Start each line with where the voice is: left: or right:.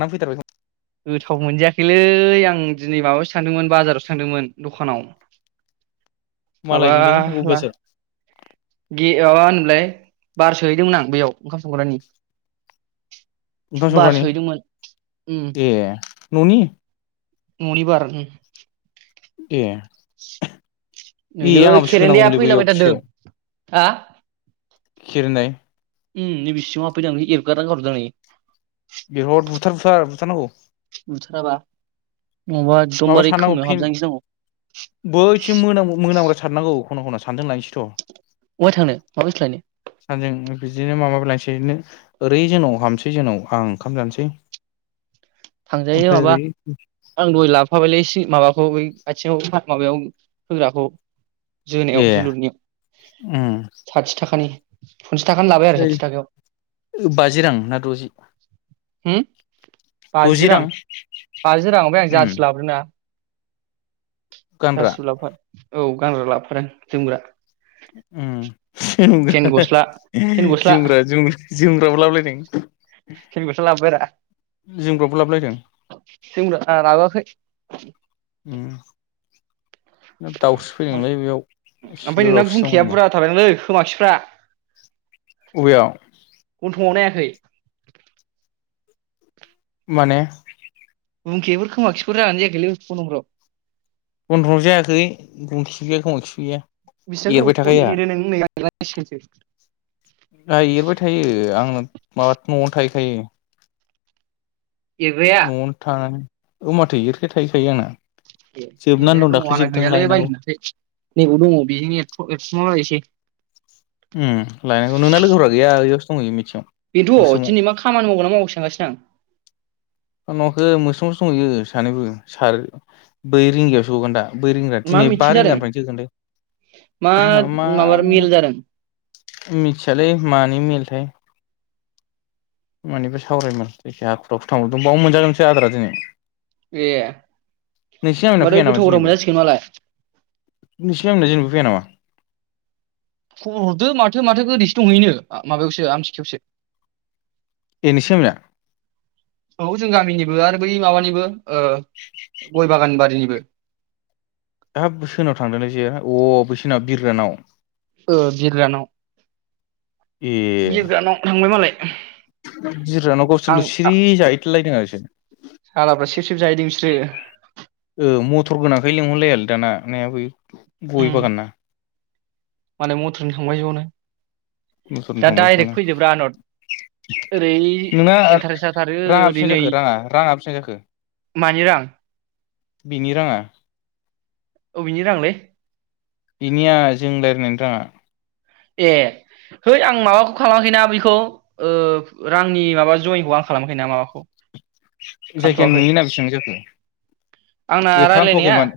left: ना फैथारबाय खोमा
right: गोथाव मोनजायाखैलै आं दिनै माबायावासो थांदोंमोन बाजारावसो थांदोंमोन दखानाव माबा
left: मालानिलै अ
right: ला
left: बेसोर
right: गे माबा होनलाय बार सोहैदोंमोन आं बेयाव ओंखाम संग्रानि ।
left: ओंखाम संग्रानि
right: उम
left: ए न'नि
right: ननि बार
left: दे
right: नैलै खेरेन्दाया
left: सोनांगौमोनलै बैयाव
right: फैलाबायथारदों । हा
left: खिरनाय
right: उम नैबे सिंङाव हाबफैदों एरगारना गारहरदांनै
left: बिहद बुथार बुथार बुथारनांगौ ।
right: बुथाराबा नङाबा
left: माबा
right: एकदमबारे
left: सारनांगौ
right: खोमायाव
left: फिन
right: हाबजानो गिनांगौ
left: बैथिं मोनाम मोनामग्रा सारनांगौ ख'ना ख'ना सानदों लायनोसैथ'
right: बहाय थांनो माबुसथु लायनो
left: नायसैनो ओरै जोंनाव हामसै जोंनाव आं ओंखाम जानोसै
right: थांजायो
left: ओमफ्राय
right: माबा
left: ओरै
right: आं दहाय लाब माबालै माबाखौ बै आथिङाव माबायाव होग्राखौ
left: ए
right: जोनायाव जोलुरनियाव
left: उम
right: साथिथाखानि फनसास थाखानि लाबाय आरो
left: ओइ
right: साथि थाखायाव
left: बाजि रां ना द'जि
right: बाजि रां बाजि रां ओमफ्राय आं
left: उम
right: जारसिलाबोदोंना
left: गानग्रा
right: जारसिखौ लाबोफा औ गानग्रा लाफादों जोमग्रा फेन गस्ला फेन गस्ला
left: जोमग्रा जोमग्रा जोमग्राबो लाबोलायदों
right: फेन गस्ला लाबोबाय रा
left: जोंमग्राबो लाबोलायदों
right: [unintelligible]
left: उम दाउस्रि फैदोंलोय बेयाव
right: ओमफ्राय
left: सिलायाव
right: नोंना
left: दाउस्रि
right: गुंखाया
left: दंमोनखोमा
right: बुरजा थाबायलै खोमाखिफ्रा
left: अबेयाव
right: गनथंङाव नायाखै
left: माने
right: गंखिफोर खोमाखिफोर जागोनना जायाखैलै गनथंफ्राव
left: गनथंङाव जायाखै गुंखि गैया खोमाखिबो गैया एरबाय
right: बिसबांगोबाव
left: थाखायो
right: एरो नों नै [unintelligible]
left: आंहा एरबाय थायो आंनो माथो न'आवनो थाहैखायो
right: एरग्राया
left: नवावनो थानानै ओ माथो [unintelligible] थायोखायो आंना
right: ए
left: जोबनानै
right: एरैना
left: दं
right: दङ
left: दाख्लै
right: आंना
left: जोबदों
right: गैयालै [unintelligible]
left: लायनांगौ
right: नैबाव दङ बेजोंनो [unintelligible]
left: उम लायनांगौ नोंना लोगोफ्रा [unintelligible]
right: बेनथ'
left: मोस्रोमाव
right: दिनै मा खामानि मावगोना मावासै सानगासिनो आं
left: न'खौ मोस्रावसो संहैयो सानैबो सार बै रिंगायावसो हगोन दा बै रिंगा
right: मा
left: दिनै बा
right: मिथिं जादों
left: रिंगानिफ्रायनो
right: मा
left: जोगोनलै मा
right: माबा मेल जादों
left: मिथियालै मानि मेलथाय मानिफ्राय सावरायामोन ऐसे हाखु दाखु थांब्रबदो़ बाव मोनजागोनसै आद्रा दिनै
right: ए
left: नोंसिनि आंनिया
right: माथो
left: फैया नामा
right: गोथाव गोथाव
left: दिनैबो
right: मोनजासिगोन मालाय
left: नोंसिनि आंना जेबो फैया नामा
right: खबर हरदो माथो माथोखौ दिस दंहैनो माबायावसो आमथिखायावसो
left: ए नोंसिनि गामिना
right: [inaudible] औ जों गामिनिबो आर बै माबानिबो ओ गय बागान बारिनिबो [inaudible]
left: हाब बो सोरनाव थांदोंथाय जेआ अ बैसोनाव बिरग्रानाव
right: ओ बिरग्रानाव
left: [inaudible] ए
right: बिरग्रानाव थांबाय मालाय
left: बिरग्रानाव
right: आं
left: गावसोरल' सिरि जाहैथलायदों आरो [unintelligible]
right: सालाफ्रा सिब सिब जाहैदों फिस्रो
left: ओ मथर गोनांखाय लेंंहरलायालै दाना नायाबो गय बागानना
right: माने मथरजों थांबाय जनो
left: मथरजों
right: दा
left: थांबायसोमोन
right: डाइरेक्ट
left: आं
right: फैदोब्रा ओनद ओरै
left: नोंना
right: इन्टारेस्ट जाथारो
left: राङा
right: ओरै
left: बेसेबां
right: नै
left: जाखो राङा राङा बेसेबां जाखो
right: मानि रां
left: बिनि राङा
right: अबेनि रांलै
left: बिनिया जों लायरायनायनि राङा
right: ए है आं माबाखौ खालामाखैना बैखौ ओ रांनि माबा जयेनखौ आं खालामाखैना माबाखौ
left: जायखिजाया
right: खालामथ'वाखै
left: नुयोना बेसेबां जाखो
right: आंना
left: ए
right: रायलायनाया
left: खालामथ'वाखैमोन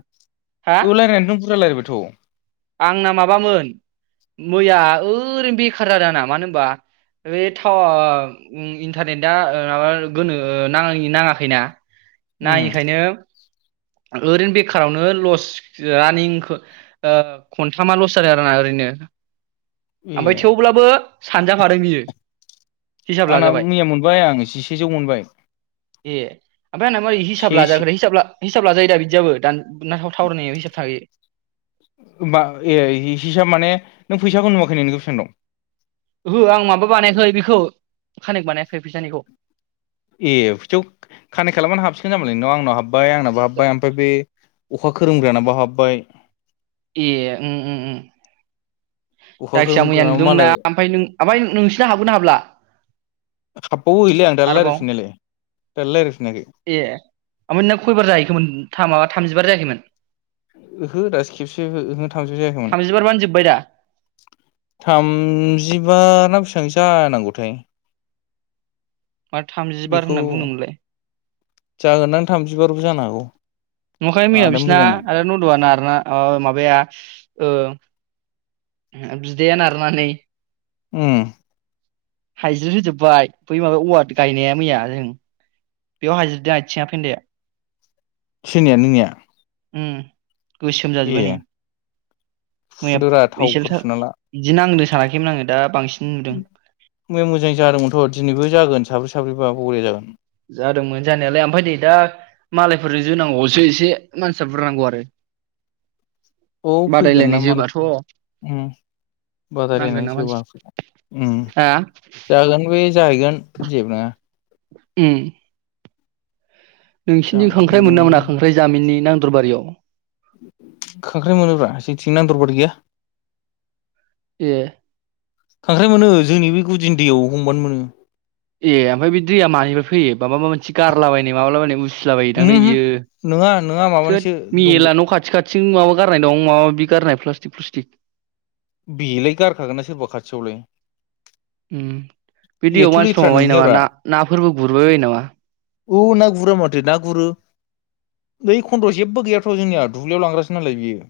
right: हा
left: ओ लायरायनायाथ' बुरजा लायरायबाय थ'
right: आंना ओरै बेखार जा मानो होनबा बे थाव ओ ओम इन्टारनेटआ ओ माबा गोनो नाङा नाङाखैना
left: उम
right: नाङैखायनो ओरैनो बेखारावनो लस रानिंखो ओ खनथामा लस जादों आरोना ओरैनो आमफाय
left: ए
right: थेवब्लाबो सानजाफादो बियो हिसाब
left: आंना
right: लाजाबाय
left: मिया मोनबाय आं जिसेजौ मोनबाय
right: ए आमफ्राय आंना मारै
left: से
right: हिसाब लाजाखोथाय हिसाब ला हिसाब लाजायो दा बिदियाबो [unintelligible] ना टावार नाङैयाबो हिसाब थायो
left: होमबा ए हिसाब माने नों फैसाखौ नुवाखै नों बेसेबां दं
right: ओहो आं माबा बानायाखै बेखौ कानेक्ट बानायाखै फिसानिखौ
left: ए फैसायाव कानेक्ट खालामनानै हाबसिगोन जामालाय नोंनाव आंनाव हाब बाय आंनाबो हाबबाय आमफाय बे अखा खोरोमग्रानाबो हाबबाय
right: ए उम उम उम
left: अखा
right: जायखिया मैया
left: खोरोमग्रानाबो
right: नुदोंमोनना
left: मालाय
right: आमफाय नों आमफाय नोंसिना हाबगोनना हाबला
left: हाबबावो एलाय आं दालाय
right: आरोबाव
left: लायरायफिननायालाय दालाय लायरायफिनाखै [inaudible]
right: ए थामजि बार जायाखैमोन
left: [inaudible] हो दासो खेबसे ओहो थामजि जायाखैमोन
right: थामजिबारबानो जोब्बाय दा
left: थामजिबा ना बे सांसो जानांगौथाय
right: मा थामजि बार
left: बेखौ
right: होननानै बुंदोंमोनलाय
left: जागोनदां थामजिबारबो जानो हागौ
right: नुवाखै मैया
left: आदा
right: बिसिना
left: मोजां
right: आदा ननदुवा नारना माबा-माबाया ओ बिदाया नारनानै
left: उम
right: हायज्रिद होजोबबाय बै माबा औवा गायनाया मैया जों बेयाव हायज्रिदजों आथिङा फेन्दाया
left: सोरनिया नोंनिया?
right: उम गोसोम जाजोब्बाय नै
left: ए
right: मैया
left: फुदोरा थावफोर
right: एसेल'थार
left: फुना ला
right: बिदि नांदो सानाखैमोन आङो दा बांसि
left: मैया मोजां जादोंमोनथ' दिनैबो जागोन साबैसे थाफैबा बरिया जागोन
right: जादोंमोन जानायालाय आमफ्राय नै दा मालायफोरजों जोनांगौवावसो एसे मानसिया बुरजा नांगौ आरो
left: औ फैगोन ना
right: बादायलायनाय
left: मालाय
right: जोबाथ'
left: उम
right: नांगोन
left: बादायलायनाय
right: ना
left: सोरबा
right: मानसि
left: उम
right: हा
left: जागोन बे जाहैगोन जेबो नङा
right: उम
left: जा
right: नोंसिनथिं खांख्राइ मोनोना मोना
left: उम
right: खांख्राइ जामिननि नां दरबारियाव
left: खांख्राइ मोनोब्रा जोंथिं नांदर बारि गैया
right: ए
left: खांख्राइ मोनो जोंनि बे गुदिनि दैयाव हमबानो मोनो
right: ए आमफाय बे दैया मानिफ्राय फैयो बामाबा मोनसे गारलाबायनाय माबालाबायनाय उस सिलाबायोदांलै
left: उमहो उमहो
right: बियो
left: नोङा नोङा
right: थोद
left: माबानिसो दंग'
right: मेला न' खाथि खा थिं माबा गारनाय दं माबा माबि गारनाय प्लास्टिक प्लुस्टिक
left: बिलाय गारखागोनना सोरबा खाथियावलाय
right: उम बि दैयाव
left: एथ'
right: मानसिफ्रा
left: लेथ्रा
right: माबायो नामा
left: नोंहैयाब्रा
right: ना-नाफोरबो गुरबायबायो नामा?
left: औ ना गुरा माथो ना गुरो बै खन्द'वाव जेबो गैयाथ' जोंनिया दुब्लियाव लांग्रासो नालाय बियो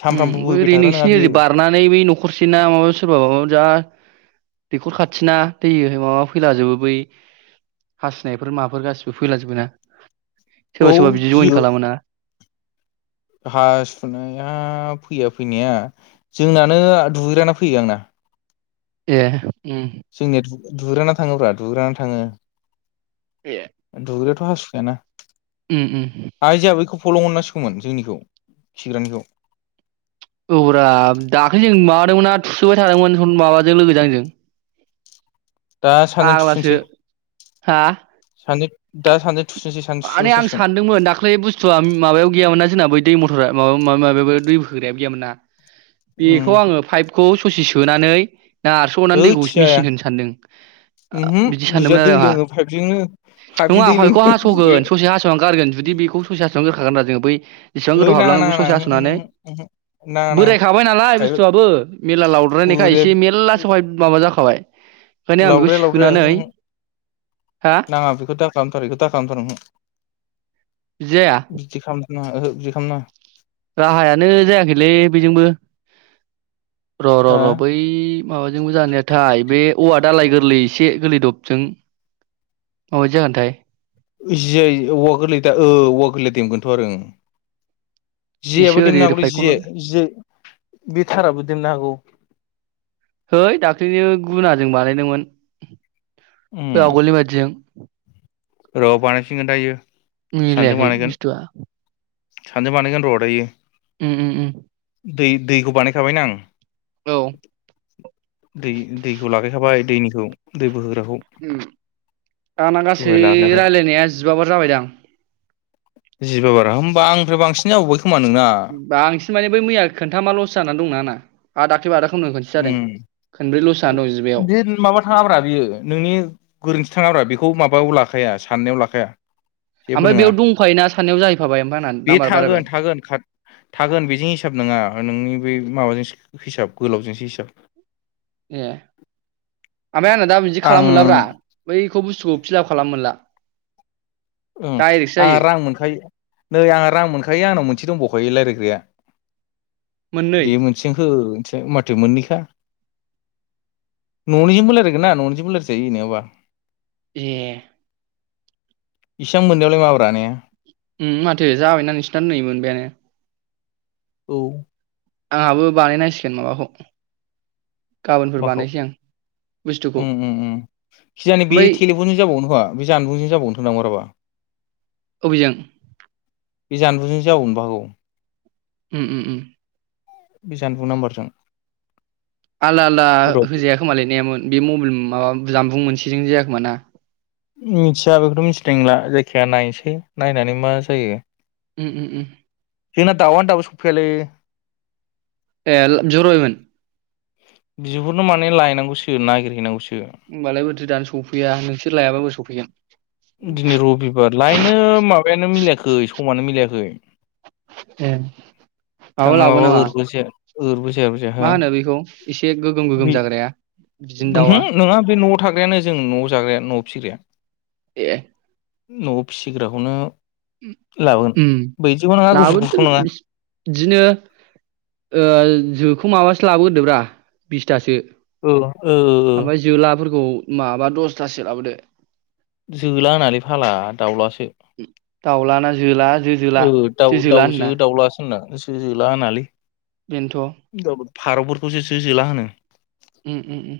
left: सानफ्रामबो
right: उम
left: बोबाय
right: ओरै
left: थाग्रा नङा
right: नोंसिनि
left: बियो
right: ओरै बारनानै बै न'खरसे ना माबा सोरबा माबा जा दैखर खा थिना दैयावहाय माबा फैलाजोबो बै हाससिनायफोर माबाफोर गासिबो फैलाजोबो ना। सोरबा सोरबा बिदि जइन खालामो ना।
left: हासुनाया फैया फैनाया जोंनानो दुगैग्राना फैयो आंना।
right: ए उम
left: जोंनियाव दु गैग्राना थाङोब्ला दुगैग्राना थाङो।
right: ए
left: [unintelligible] हासु खायाना
right: उम उम
left: फलं मोननांसिगौमोन जोंनिखौ खिग्रानिखौ
right: औरा दाख्ललि जों माबादोंमोनना थुसुबाय थादोंमोन माबाजों लोगोजों आंजों।
left: दा सानैजों
right: फाग्लासो
left: थुफिनसै
right: हा
left: सानै दा सानजों
right: माने आं सानदोंमोन दाख्लै बुस्थुआ माबायाव गैयामोन ना जोंना बै दै मथरा माबा माबा माब दै होग्रायाब गैयामोन ना। बेखौ
left: उम
right: आङो पाइपखौ खुसि सोनानै ना आरस' अनानै
left: हैद
right: दैखौ
left: जाया
right: मेसिन होनो आ सानदों
left: उमहो
right: बिदि
left: बुजिया
right: सानदोंमोन
left: दै
right: आरो आंहा
left: लोङो पाइपजोंनो पाइपजों
right: नङा
left: दै
right: पाइपखौ
left: लोङो
right: हास
left: बुजिया
right: सगोन ससे हास'आव गारगोन जुदि बेखौ ससे हास'नो गार थागोना जों बै जसेबां
left: है
right: गोथाव
left: नाङा
right: हाबलाङो बे
left: नाङा
right: ससे
left: नाङा उमहो
right: हास'नानै
left: उमहो नाङा नाङा
right: बोरायखाबाय नालाय
left: फाइप
right: बुस्थुआबो मेरला लावद्रायनायखाय
left: बोराया
right: एसे मेरला सहाय माबा जाखाबाय। ओंखायनो आं बेखौ
left: लावद्राया लावद्राया
right: सोनानै
left: उमहो उमहो
right: हा
left: नाङा बेखौ दाखालामथार बेखौ दा खालाम
right: बिदि जाया
left: बिदि खालाम नाङा ओहो बिदि खालामनाङा।
right: राहायानो जायाखैलै बेजोंबो र' र' र' बै
left: हो
right: माबाजोंबो जानायाथाय बे औवा दालाय गोरलै एसे गोरलै दबजों माबादि जागोनथाय?
left: उजियै औवा गोरलै दा औवा दमगोनथ' आरो ओं
right: एसे
left: जेयायाबो
right: ओरै
left: देननो
right: ओरै
left: हागौ
right: फायखनला
left: जियाजियाबो बे थाराबो दोमनो हागौ।
right: जों बानायदोंमोन
left: उम
right: आगलनि बादिजो
left: र बानायफिनगोन दायो
right: मिलायाखै बुस्थुआ
left: सानैजों बानायगोनर दायो
right: उम उम उम
left: दै दैखौ बानायखाबायना आं
right: औ
left: दै दैखौ लागाखाबाय दैनि दै दै बोहो
right: उम दाना गासै
left: दहाय लागायबाय
right: रायलायनाया जिबा बार जाबायदां?
left: जिबा बार होमबा आंनिफ्राय बांसिन जाबाव
right: बांसिन माने बै मैया खोन्थामा लस जानानै दंना आंना । [unintelligible]
left: उम
right: जिबायाव
left: बे माबा थाङाब्रा बियो नोंनि गोरोन्थि थाङाब्रा बेखौ माबायाव लाखाया साननायाव लाखाया । जेबो
right: ओमफ्राय
left: नोङा
right: बेयाव दंफायोना सानैयाव जाहैफाबाय ओमफ्राय आंना
left: बे
right: नाम्बार बारायबाय
left: थागोन थागोन खाद थागोन बेजों हिसाब नङा नोंनि बे माबाजोंसो हिसाब गोलावजों जिसा
right: ए ओमफ्राय आंना दा बिदि खालामनो मोनलाब्रा
left: आं
right: बैखौ बुस्थुखौ फिलाब खालामनो मोनला ।
left: उम आंहा रां मोनखायो नै आंहा रां मोनखायो आंनाव मोनसे दंबावखायो रायलाय ग्राया
right: मोननै
left: बे मोनसेजों हो थि माथो मोननैखा ननिजोंबो रायलायगोनना ननिजोंबो रायजायो जेनबा ।
right: ए
left: इसां मोननायावलाय माब्र ने?
right: उम माथो जाबायना नोंसोरना नै मोनबायानो ।
left: औ
right: आंहाबो बानायनांसिगोन माबाखौ गाबोनफोर
left: माखौ
right: बानायसै आं बुस्थुखौ
left: उम उम उम खिजानो बे
right: ओमफ्राय
left: थेलेफनजों जाबावगोन खोमा? बे जानबुंजों जाबावनोथ ना बाराबा
right: अबेजों
left: बे जानबुंजों जाबावनोबो हागौ ।
right: उम उम उम
left: बे जानबुं नाम्बारजों
right: आलदा आलदा
left: र'
right: होजाया खोमालै ने नायामोन [unintelligible] बे मबाइल माबा जानबुं आ मोनसेजों जायाखोम ना?
left: मिथिया बेखौथ' मिथिनाय नंला जायखिजाया नायसै नायनानै मा जायो?
right: उम उम
left: जोंना दाउआनो दाबो सफैयालै ।
right: ए जरइभेन [unintelligible]
left: बिहरनो माने लायनांगौसो नागिरहैनांगौसो ।
right: होमबालाय बोरैथो दानो सफैया नोंसोर लायाबाबो सौफैया ।
left: दिनै रबिबार लायनो माबायानो मिलायाखै । यै समानो मिलायाखै थांनो
right: लाबो
left: माबा
right: नामा
left: ओरैबो जाया ओरैबो जाया
right: मा
left: ओमहो
right: होनो बेखौ एसे गोगोम गोगोम जाग्राया बिदिनो दाउआ
left: नङा बे न'आव थाग्रायानो जों न'आव जाग्राया न'आव फिसिग्राया ।
right: ए
left: न'आव फिसिग्राखौनो लाबोगोन
right: उम
left: बैदिखौ नङा गुफुर
right: लाबोदो
left: गुफुरखौ नङा
right: बिदिनो ओ जो खौ माबासो लाबोगोरदोब्रा बिसथासो
left: ओ ओ ओ ओ
right: खौ माबा दसथासो लाबोदो
left: जोला होनालै फाग्ला दाउलासो
right: दाउलाना जोला जोजोला
left: औ दाउ
right: जोजोला
left: दाउजो
right: होनोना
left: दाउलास जोंना जो जोला होनालै
right: बेनोथ'
left: फारौफोरखौसो जो जोला होनो
right: ओम ओम ओम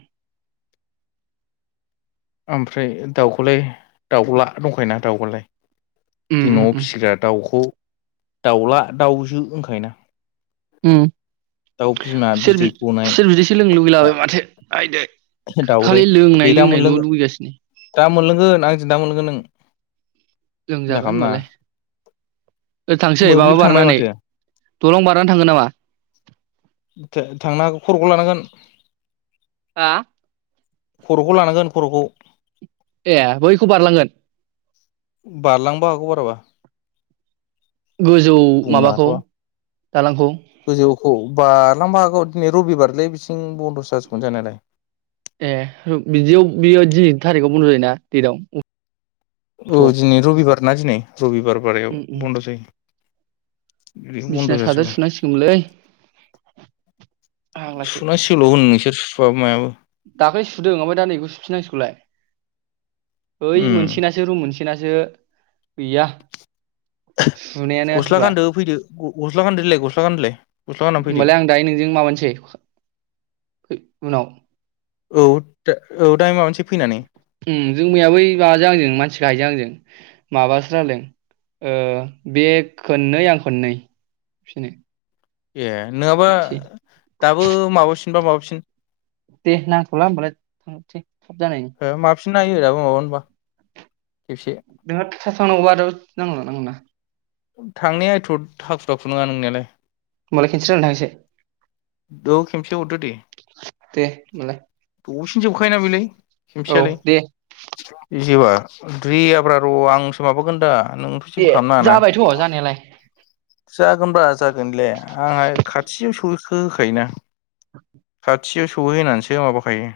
left: ओमफ्राय दाउखौलाय दाउला दंखायोना दावखौलाय
right: उम
left: दि
right: उम
left: न'आव
right: उम
left: फिसिग्रा दाउखौ दाउला दाउजो होनखायोना
right: ओम
left: दाउ बिमा
right: खुसेर
left: बिदै
right: बि
left: गनाय
right: बिदैसो लोंनो लुबैलाबायबाय माथो आयदै
left: दाउदै
right: खालि
left: दे
right: लोंनाय
left: दा
right: लोंनायल'
left: मोनलों
right: लुगैगासिनो
left: दा मोनलों गोन आंजों दा मोनलोंगोन नों सिन्था
right: लोंजागोन
left: खालामनाङा
right: होमबालाय ओरै थांसै माबा
left: मोब्लिब थांबाय
right: बारनानै
left: माथो
right: दलं बारनानै थांगोन नामा
left: थांनो हागौ खर'खौ लानांगोन
right: हा
left: खर'खौ लानांगोन खर'खौ
right: ए बैखौ बारलांगोन
left: बारलांनोबो हागौ बाराबा
right: गोजौ
left: बुंनो
right: माबाखौ दालांखौ
left: औ बारलांनोबो हागौ दिनै रबिबारलै बिथिं बन्द'सो जाजोबगोन जानायालाय
right: ए बिदियाव बियो दिनैनि थारिखआव बन्द' जायोना डेटआव
left: औ दिनै रबिबार ना दिनै रबिबार बारायाव
right: उम उम
left: बन्द' जायो बिखौ बन्द'
right: बिसिना सादोर
left: जाजोबसिगोन
right: सुनांसिगौमोनलै
left: र
right: फाग्लासो
left: सुनांसिगौल' होन नोंसोर सुवाबो मायाबो
right: दाख्लै सुदों ओमफ्राय दा नै बेखौ सुफिनांसिगौलाय ओइ
left: उम
right: मोनसेनासो रुम मोनस बिनासो सुनायानो
left: गस्ला
right: आसुरा
left: गानदो फैदो गस्ला गान्दोलाय गस्ला गानदोलाय गस्ला गाननानै फैदो
right: होमबालाय आं दायो नोंजों माबानोसै उनाव
left: औ दा औ दाहाय माबानोसै फैनानै
right: उम जों मैया बै माबाजों आंजों मानसि गाहायजों आंजों माबासो जादों ओ बे खोननै आं खोननै फिनो
left: ए नोङाबा दाबो माबासि होनबा माबाफिन
right: दे नांथ'ला होमबालाय थांसै थब जानायनि
left: फिन नायोबा माबा होनबा
right: नोंहा फिथा सावनांगौबा आरो नांगौ नामा नोंना
left: थांनाया एथ हाखु दाखु नङा नोंनायालाय
right: होनबालाय खिनसे रायलायना थांनोसै
left: औ खेमसे हरदो दे
right: दे होमबालाय
left: दसेनो जोबखायोना बेलाय
right: औ
left: खेनसेयालाय
right: दे
left: जोबा द्रियाब्रा र' आंसो माबागोन दा नोंथ' जेबो
right: ए जाबायथ' जानायालाय
left: जागोनबा जागोनले आंहा खाथिसो सो बोखो होखायोना
right: [inaudible]
left: खाथियाव सहै होनानैसो माबाखायो